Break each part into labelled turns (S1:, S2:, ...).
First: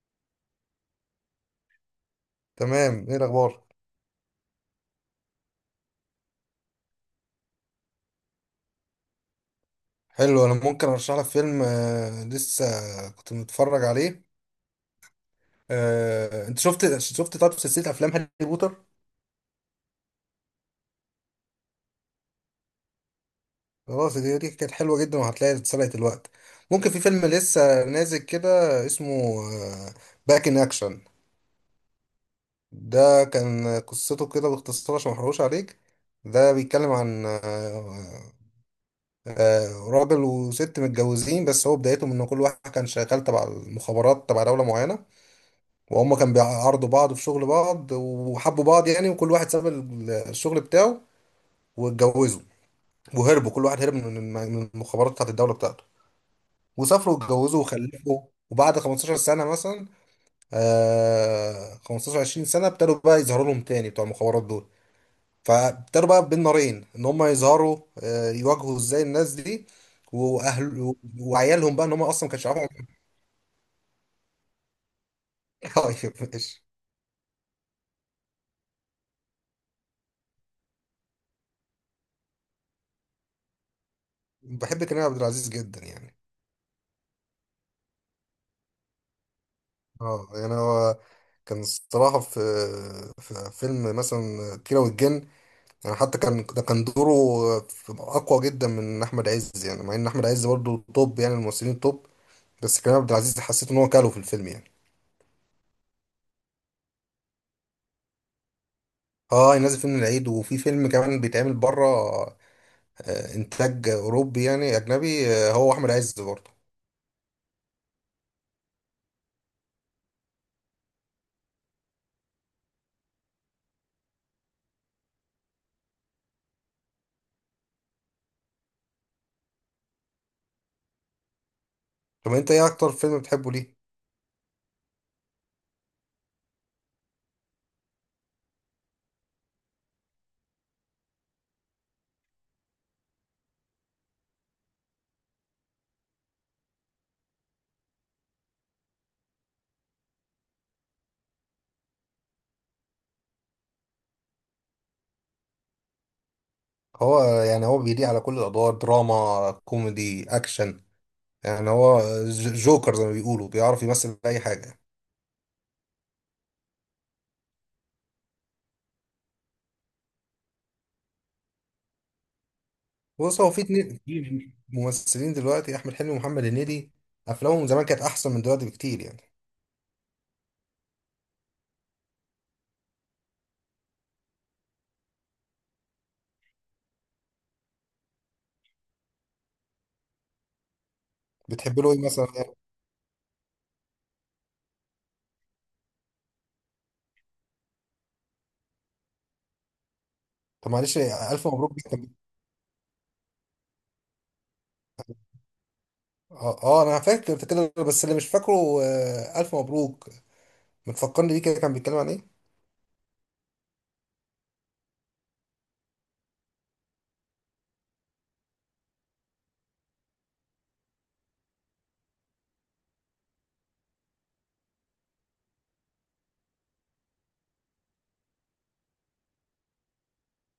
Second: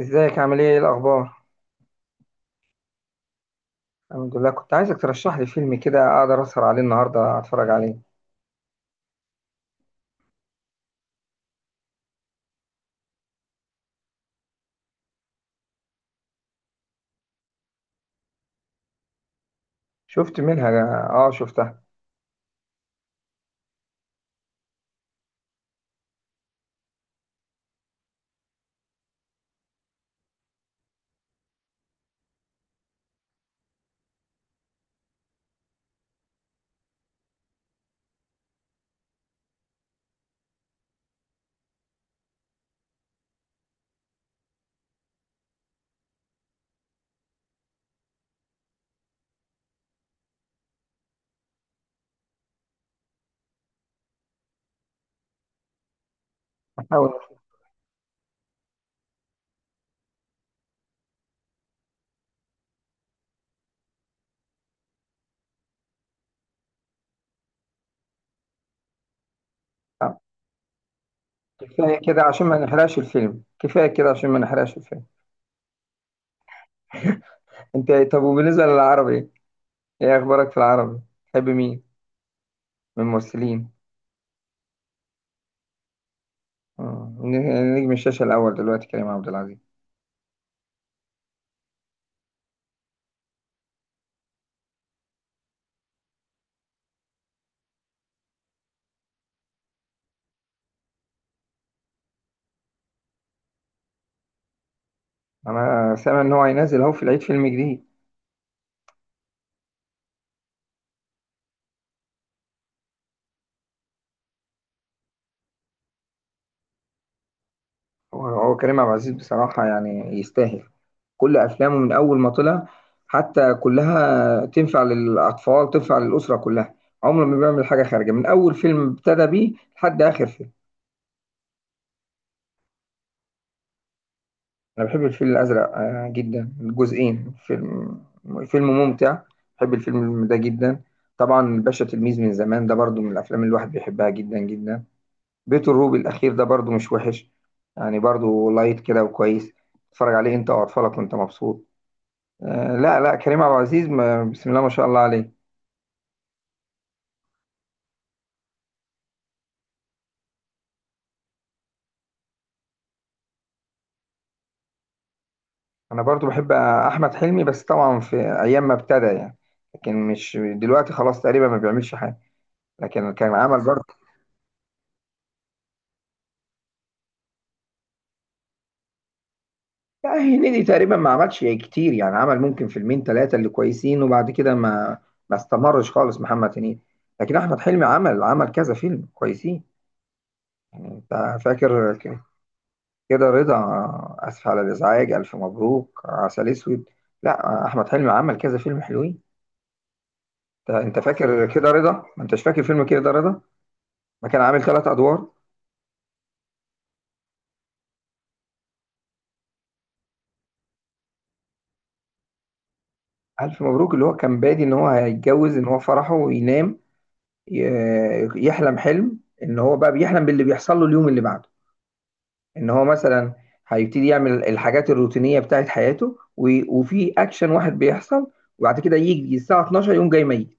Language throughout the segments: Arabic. S1: ازيك، عامل ايه؟ ايه الاخبار؟
S2: تمام. ايه الاخبار؟
S1: الحمد لله، كنت عايزك ترشح لي فيلم كده اقدر اسهر عليه النهارده اتفرج عليه.
S2: حلو، انا ممكن ارشح لك فيلم لسه كنت متفرج عليه. انت شفت طب سلسله افلام هاري بوتر.
S1: شفت منها. اه، شفتها.
S2: خلاص، دي كانت حلوه جدا وهتلاقي اتسرقت الوقت. ممكن في فيلم لسه نازل كده اسمه باك ان اكشن. ده كان قصته كده باختصار عشان ما احرقوش عليك. ده بيتكلم عن راجل وست متجوزين، بس هو بدايته من ان كل واحد كان شغال تبع المخابرات تبع دولة معينة، وهم كانوا بيعرضوا بعض في شغل بعض وحبوا بعض يعني، وكل واحد ساب الشغل بتاعه واتجوزوا وهربوا. كل واحد هرب من المخابرات بتاعت الدولة بتاعته، وسافروا
S1: احاول
S2: واتجوزوا وخلفوا. وبعد 15 سنة مثلا، 15 20 سنة ابتدوا بقى يظهروا لهم تاني بتوع المخابرات دول. فابتدوا بقى بين نارين ان هم يظهروا آه يواجهوا ازاي الناس دي
S1: أفهم.
S2: واهل وعيالهم، بقى ان
S1: كفايه
S2: هم
S1: كده
S2: اصلا ما كانش
S1: عشان ما
S2: عارفهم.
S1: نحرقش الفيلم، كفايه كده عشان ما نحرقش الفيلم.
S2: طيب ماشي.
S1: انت إيه؟ طب، وبالنسبه للعربي، ايه اخبارك في العربي؟ تحب مين من الممثلين؟
S2: بحب كريم عبد العزيز جدا يعني.
S1: مم. نجم الشاشه الاول دلوقتي كريم عبد العزيز.
S2: اه يعني هو كان الصراحة في فيلم مثلا كيرة والجن، يعني حتى كان ده كان دوره أقوى جدا من أحمد عز يعني، مع إن أحمد عز برضه توب، يعني الممثلين توب، بس كريم عبد العزيز حسيت إن هو كاله في الفيلم يعني.
S1: انا سامع ان هو هينزل اهو في العيد فيلم جديد.
S2: اه نازل فيلم العيد، وفي فيلم كمان بيتعمل بره، إنتاج أوروبي يعني أجنبي، هو أحمد عز برضه.
S1: هو هو كريم عبد العزيز بصراحه، يعني يستاهل. كل افلامه من اول ما طلع حتى كلها تنفع للاطفال، تنفع للاسره كلها. عمره ما بيعمل حاجه خارجه، من اول فيلم ابتدى بيه لحد اخر فيلم.
S2: طب أنت إيه أكتر فيلم بتحبه ليه؟
S1: انا بحب الفيل الازرق جدا، الجزئين. فيلم، فيلم ممتع. بحب الفيلم ده جدا. طبعا الباشا تلميذ من زمان ده برضو من الافلام اللي الواحد بيحبها جدا جدا. بيت الروبي الاخير ده برضو مش وحش، يعني برضو لايت كده وكويس، تتفرج عليه انت واطفالك وانت مبسوط. لا لا، كريم عبد العزيز، بسم الله ما شاء الله عليه.
S2: هو يعني هو بيليق على كل الأدوار، دراما، كوميدي، أكشن. يعني هو جوكر زي ما بيقولوا، بيعرف يمثل اي حاجه.
S1: انا برضو بحب احمد حلمي، بس طبعا في ايام ما ابتدى يعني، لكن مش دلوقتي خلاص تقريبا ما بيعملش حاجه، لكن كان
S2: بص هو في
S1: عمل برضه.
S2: اتنين في ممثلين دلوقتي، احمد حلمي ومحمد هنيدي، افلامهم زمان كانت احسن من دلوقتي بكتير يعني.
S1: لا، هنيدي تقريبا ما عملش كتير، يعني عمل ممكن فيلمين ثلاثه اللي كويسين، وبعد كده ما استمرش خالص محمد هنيدي. لكن احمد حلمي عمل، عمل كذا فيلم كويسين. يعني انت
S2: بتحب له
S1: فاكر
S2: ايه مثلا يعني؟
S1: كده رضا؟ اسف على الازعاج، الف مبروك، عسل اسود. لا، احمد حلمي عمل كذا فيلم حلوين.
S2: طب
S1: انت
S2: معلش،
S1: فاكر
S2: الف
S1: كده
S2: مبروك
S1: رضا؟ ما انتش فاكر فيلم كده رضا؟ ما كان عامل ثلاث ادوار.
S2: انا فاكر كده بس اللي مش فاكره، الف مبروك متفكرني بيه، كده كان بيتكلم عن ايه؟
S1: ألف مبروك، اللي هو كان بادي إن هو هيتجوز، إن هو فرحه وينام، يحلم حلم إن هو بقى بيحلم باللي بيحصل له اليوم اللي بعده. إن هو مثلا هيبتدي يعمل الحاجات الروتينية بتاعت حياته وفي أكشن واحد بيحصل، وبعد كده يجي الساعة 12، يقوم جاي ميت،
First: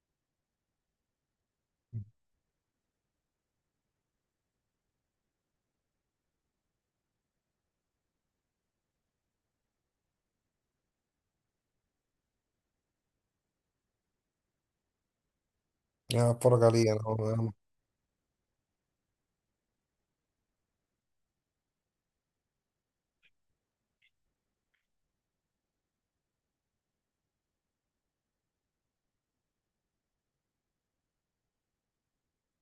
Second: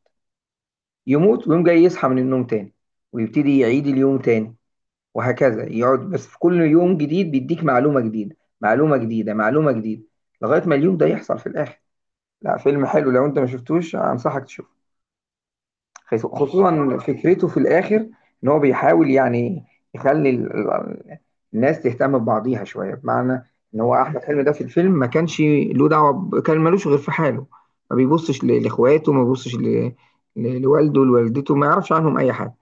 S1: يموت ويقوم جاي يصحى من النوم تاني، ويبتدي يعيد اليوم تاني، وهكذا. يقعد بس في كل يوم جديد بيديك معلومة جديدة، معلومة جديدة، معلومة جديدة، لغاية ما اليوم ده يحصل في الآخر. لا، فيلم حلو، لو أنت ما شفتوش أنصحك تشوفه،
S2: يعني اتفرج عليه.
S1: خصوصا فكرته في الاخر. ان هو بيحاول يعني يخلي الناس تهتم ببعضيها شويه، بمعنى ان هو احمد حلمي ده في الفيلم ما كانش له دعوه، كان ملوش غير في حاله، ما بيبصش لاخواته، ما بيبصش لوالده، لوالدته، ما يعرفش عنهم اي حاجه.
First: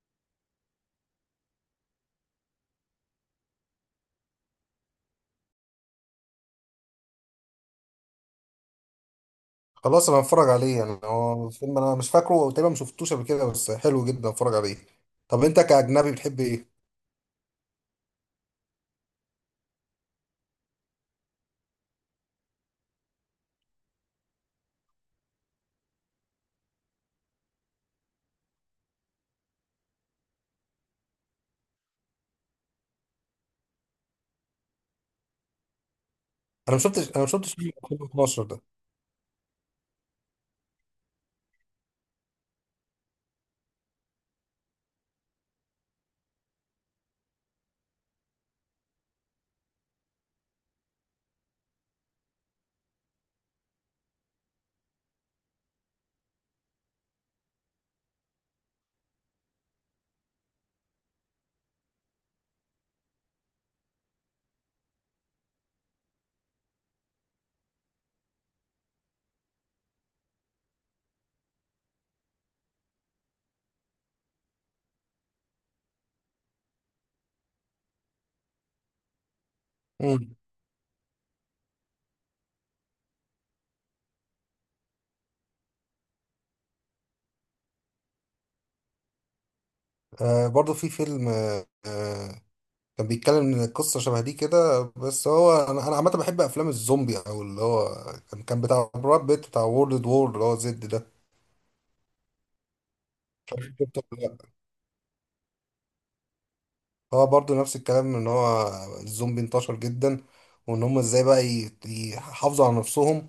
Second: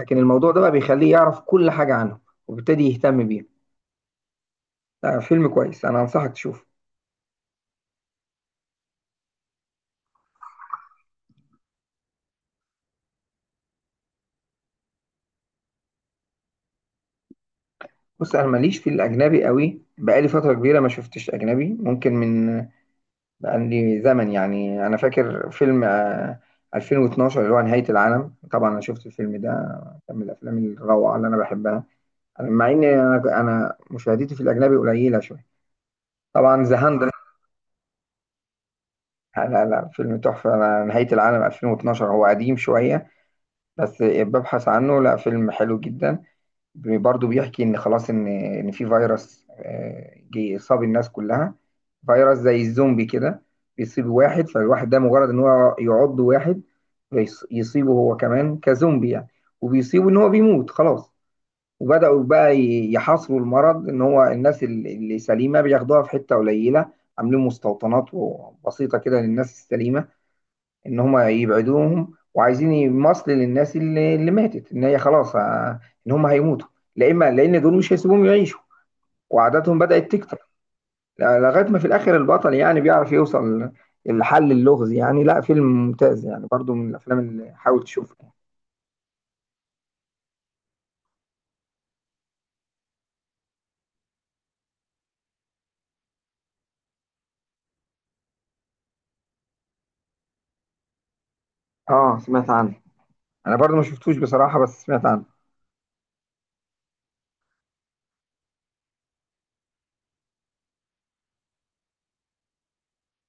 S1: لكن الموضوع ده بقى بيخليه يعرف كل حاجه عنهم، وبالتالي يهتم بيهم. لا، فيلم كويس، انا انصحك تشوفه.
S2: خلاص انا هتفرج عليه. يعني هو فيلم انا مش فاكره وتقريبا ما شفتوش قبل كده، بس حلو جدا، اتفرج عليه. طب انت كاجنبي بتحب ايه؟
S1: بص، انا ماليش في الاجنبي قوي، بقالي فتره كبيره ما شفتش اجنبي، ممكن من عندي زمن. يعني انا فاكر فيلم 2012 اللي هو نهاية العالم. طبعا انا شفت الفيلم ده، كان من الافلام الروعة اللي انا بحبها. مع ان انا مشاهدتي في الاجنبي قليلة شوية. طبعا ذا هاند.
S2: انا ما شفتش فيلم 2012
S1: لا لا لا، فيلم تحفة، أنا نهاية العالم 2012 هو قديم شوية بس ببحث عنه، لا، فيلم حلو جدا. برضه بيحكي ان خلاص، ان في فيروس جه صاب الناس كلها، فيروس زي الزومبي كده. بيصيب واحد، فالواحد ده مجرد ان هو يعض واحد يصيبه هو كمان كزومبي يعني، وبيصيبه ان هو بيموت خلاص. وبدأوا بقى يحاصروا المرض، ان هو الناس اللي سليمة بياخدوها في حتة قليلة، عاملين مستوطنات بسيطة كده للناس السليمة ان هم يبعدوهم، وعايزين يمصل للناس اللي ماتت، ان هي خلاص ان هم هيموتوا، لا اما لان دول مش هيسيبوهم يعيشوا، وعاداتهم بدأت
S2: ده.
S1: تكتر. لغايه ما في الاخر البطل يعني بيعرف يوصل لحل اللغز، يعني لا، فيلم ممتاز يعني، برضو من الافلام اللي حاول تشوفها.
S2: برضو في فيلم كان بيتكلم ان قصة شبه دي كده، بس هو انا، عامة بحب افلام الزومبي، او اللي هو كان بتاع براد بيت، بتاع وورلد وور اللي هو زد ده.
S1: اه، سمعت عنه.
S2: مش
S1: انا
S2: عارف
S1: برضو ما
S2: شفته
S1: شفتوش
S2: ولا لأ.
S1: بصراحه، بس سمعت عنه.
S2: هو برضو نفس الكلام، ان هو الزومبي انتشر جدا، وان هم ازاي بقى يحافظوا على نفسهم.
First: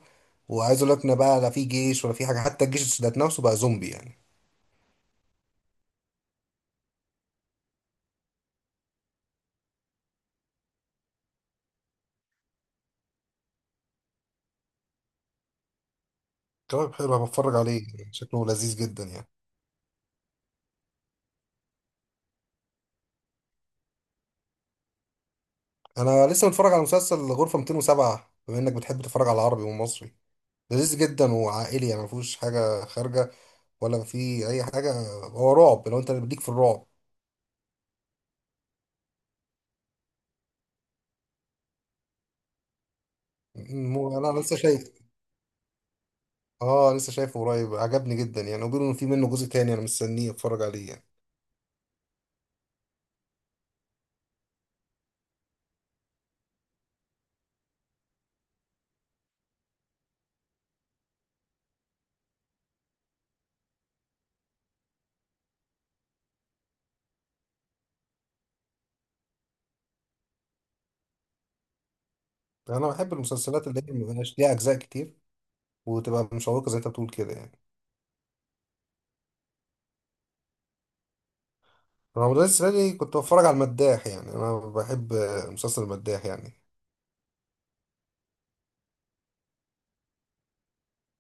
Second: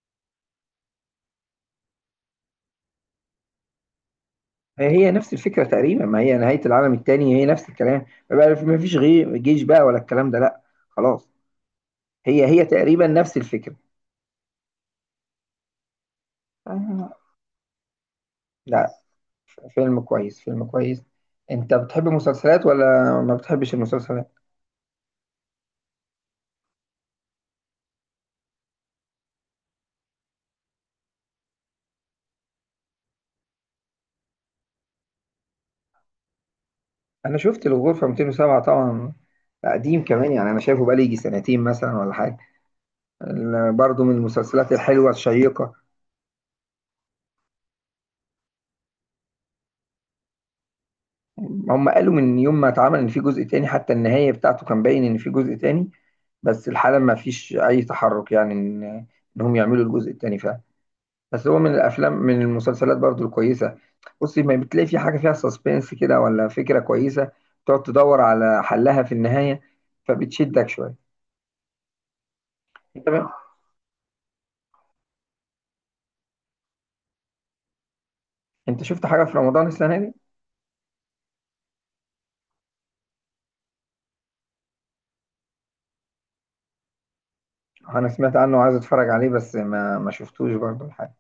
S2: وعايز اقول لك ان بقى لا في جيش ولا في حاجة، حتى الجيش ذات نفسه بقى زومبي يعني.
S1: هي هي نفس الفكره تقريبا، ما هي نهايه العالم الثاني هي نفس الكلام بقى، ما فيش غير جيش بقى ولا الكلام ده، لا، خلاص. هي هي تقريبا نفس الفكره.
S2: طيب
S1: آه،
S2: حلو، بتفرج عليه، شكله لذيذ
S1: لا،
S2: جدا يعني.
S1: فيلم كويس، فيلم كويس. انت بتحب المسلسلات ولا ما بتحبش المسلسلات؟
S2: انا لسه متفرج على مسلسل غرفة 207، بما انك بتحب تتفرج على عربي ومصري. لذيذ جدا وعائلي يعني، ما فيهوش حاجه خارجه ولا في اي حاجه. هو رعب، لو انت ليك في الرعب.
S1: انا شفت الغرفة 207 طبعا، قديم كمان يعني، انا شايفه بقالي يجي سنتين مثلا ولا حاجة. برضه من
S2: مو انا لسه
S1: المسلسلات
S2: شايف.
S1: الحلوة الشيقة.
S2: اه لسه شايفه قريب، عجبني جدا يعني، وبيقولوا ان في منه جزء تاني، انا مستنيه اتفرج عليه يعني.
S1: هم قالوا من يوم ما اتعمل ان في جزء تاني، حتى النهاية بتاعته كان باين ان في جزء تاني، بس الحالة ما فيش اي تحرك يعني ان انهم يعملوا الجزء التاني فعلا. بس هو من الافلام، من المسلسلات برضو الكويسه. بصي، ما بتلاقي في حاجه فيها سسبنس كده ولا فكره كويسه، تقعد تدور على حلها في النهايه، فبتشدك شويه.
S2: انا
S1: انت
S2: بحب
S1: بقى،
S2: المسلسلات اللي هي مبقاش ليها اجزاء كتير، وتبقى مشوقه زي انت بتقول كده يعني.
S1: انت شفت حاجه في رمضان السنه دي؟
S2: رمضان السنه دي كنت بتفرج على المداح، يعني انا بحب مسلسل المداح يعني.
S1: انا سمعت عنه وعايز اتفرج عليه، بس ما شفتوش برضو الحاجه.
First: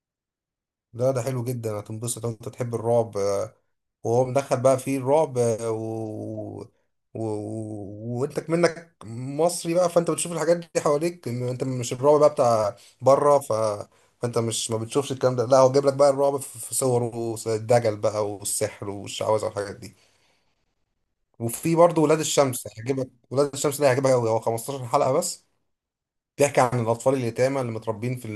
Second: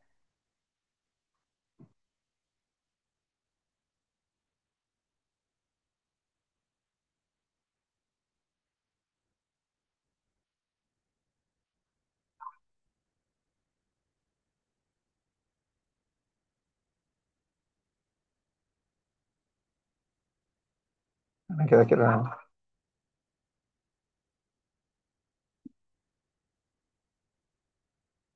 S2: لا ده حلو جدا، هتنبسط. انت تحب الرعب، وهو مدخل بقى فيه الرعب، وانت منك مصري بقى، فانت بتشوف الحاجات دي حواليك. انت مش الرعب بقى بتاع بره، فانت مش ما بتشوفش الكلام ده. لا، هو جايب لك بقى الرعب في صوره الدجل بقى، والسحر والشعوذه والحاجات دي.
S1: انا
S2: وفي
S1: كده
S2: برضه ولاد
S1: كده.
S2: الشمس، هيعجبك. ولاد الشمس ده هيعجبك قوي، هو 15 حلقه بس. بيحكي عن الاطفال اليتامى اللي متربين في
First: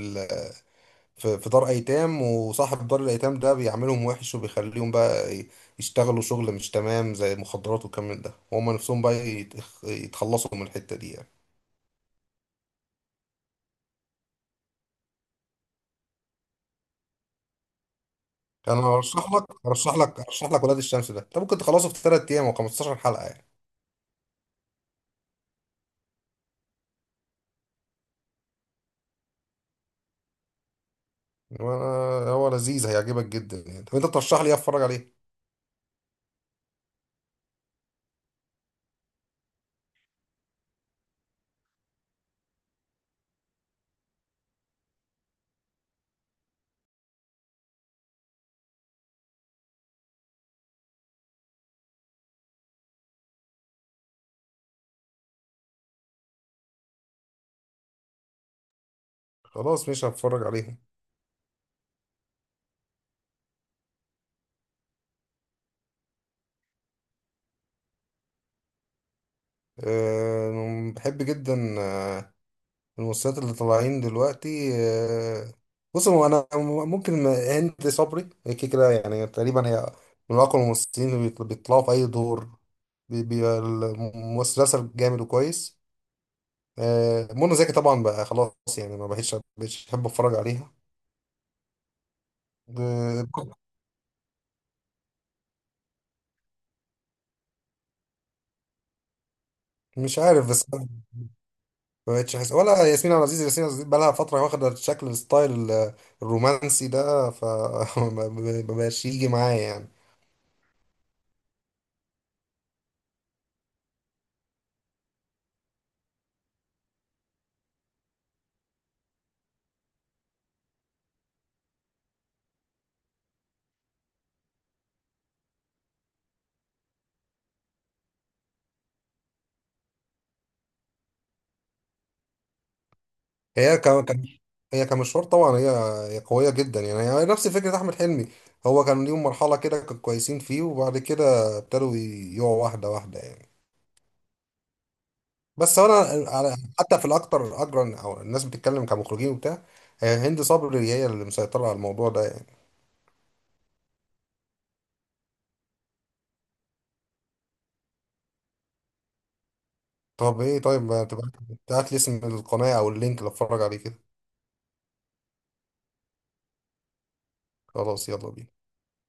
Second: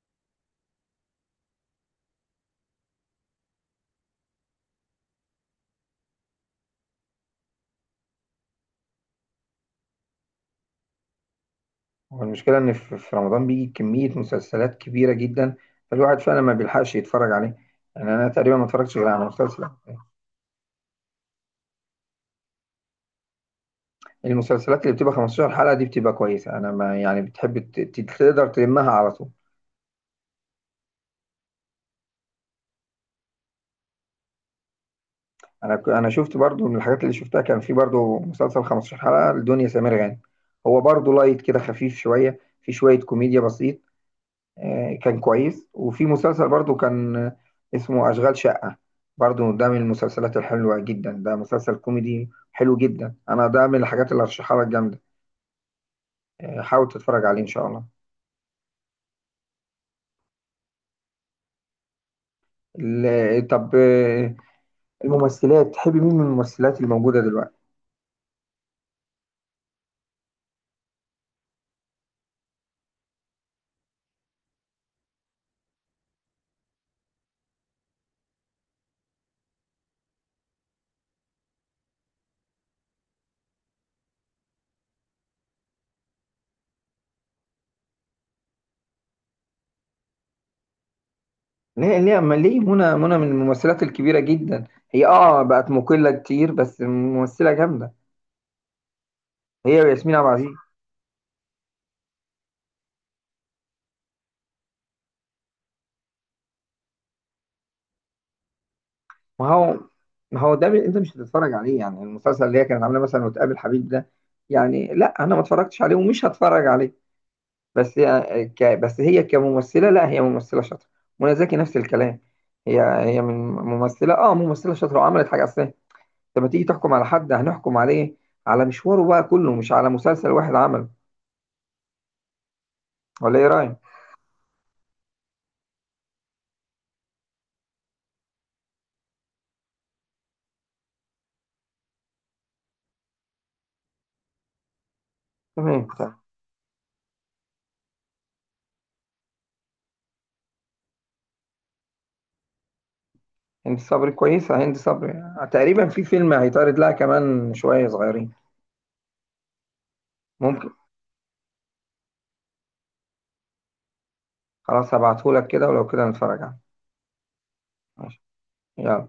S2: في في دار ايتام، وصاحب دار الايتام ده بيعملهم وحش، وبيخليهم بقى يشتغلوا شغل مش تمام زي مخدرات والكلام من ده، وهم نفسهم بقى يتخلصوا من الحتة دي يعني.
S1: هو المشكله، ان في رمضان بيجي كميه مسلسلات كبيره جدا، فالواحد فعلا ما بيلحقش يتفرج عليه، يعني انا تقريبا ما
S2: انا
S1: اتفرجتش غير على
S2: ارشح لك
S1: مسلسل.
S2: ارشح لك ارشح لك ولاد الشمس ده، انت ممكن تخلصه في 3 ايام، و15 حلقة يعني.
S1: المسلسلات اللي بتبقى 15 حلقه دي بتبقى كويسه، انا ما يعني، بتحب تقدر تلمها على طول.
S2: هو هو لذيذ، هيعجبك جدا يعني. طب انت ترشح لي ايه اتفرج عليه؟
S1: انا انا شفت برضو من الحاجات اللي شفتها، كان في برضو مسلسل 15 حلقة لدنيا سمير غانم، هو برضو لايت كده، خفيف شوية، في شوية كوميديا بسيط، كان كويس. وفي مسلسل برضو كان اسمه أشغال شقة، برضو ده من المسلسلات الحلوة جدا، ده مسلسل كوميدي حلو جدا، انا ده من الحاجات اللي هرشحها لك جامدة، حاول تتفرج عليه ان شاء الله.
S2: خلاص، مش هتفرج عليهم.
S1: طب، الممثلات، تحب مين من الممثلات الموجودة دلوقتي؟
S2: أه بحب جدا، الممثلات اللي طالعين دلوقتي. بص هو انا، ممكن ما- هند صبري هي كده كده يعني، تقريبا هي من اقوى الممثلين اللي بيطلعوا في اي دور، بيبقى المسلسل جامد وكويس. منى زكي طبعا بقى خلاص يعني، ما بقتش احب اتفرج عليها.
S1: ليه، ليه؟ أما ليه، منى، منى من
S2: آه،
S1: الممثلات الكبيرة جدا. هي اه بقت مقلة كتير، بس ممثلة جامدة، هي وياسمين
S2: مش
S1: عبد
S2: عارف
S1: العزيز.
S2: بس أنا ما بقتش احس، ولا ياسمين عبد العزيز. ياسمين عبد العزيز بقى لها فتره واخده شكل الستايل الرومانسي ده، ما بقاش يجي
S1: ما
S2: معايا
S1: هو
S2: يعني.
S1: ما هو ده، انت مش هتتفرج عليه يعني، المسلسل اللي هي كانت عاملاه مثلا وتقابل حبيب ده، يعني لا انا ما اتفرجتش عليه ومش هتفرج عليه. بس هي بس هي كممثلة، لا هي ممثلة شاطرة. منى زكي نفس الكلام، هي هي من ممثلة، ممثلة شاطرة وعملت حاجة اصلا. لما تيجي تحكم على حد هنحكم عليه على مشواره بقى كله، مش على مسلسل واحد عمله، ولا ايه رأيك؟
S2: هي ك- كان هي كمشوار طبعا، هي قوية جدا يعني. هي نفس فكرة أحمد حلمي، هو كان ليهم مرحلة كده كانوا كويسين فيه، وبعد كده ابتدوا يقعوا واحدة واحدة يعني. بس
S1: تمام،
S2: أنا على حتى في الأكتر أجرا، أو الناس بتتكلم كمخرجين وبتاع، هي هند صبري هي اللي مسيطرة على الموضوع ده يعني.
S1: هند صبري كويسة. هند صبري تقريبا في فيلم هيتعرض لها كمان شوية صغيرين.
S2: طب إيه،
S1: ممكن.
S2: طيب ما تبعت، لي اسم القناة أو اللينك اللي أتفرج عليه كده.
S1: خلاص، هبعتهولك كده، ولو كده نتفرج عليه.
S2: خلاص
S1: ماشي.
S2: يلا بينا.
S1: يلا.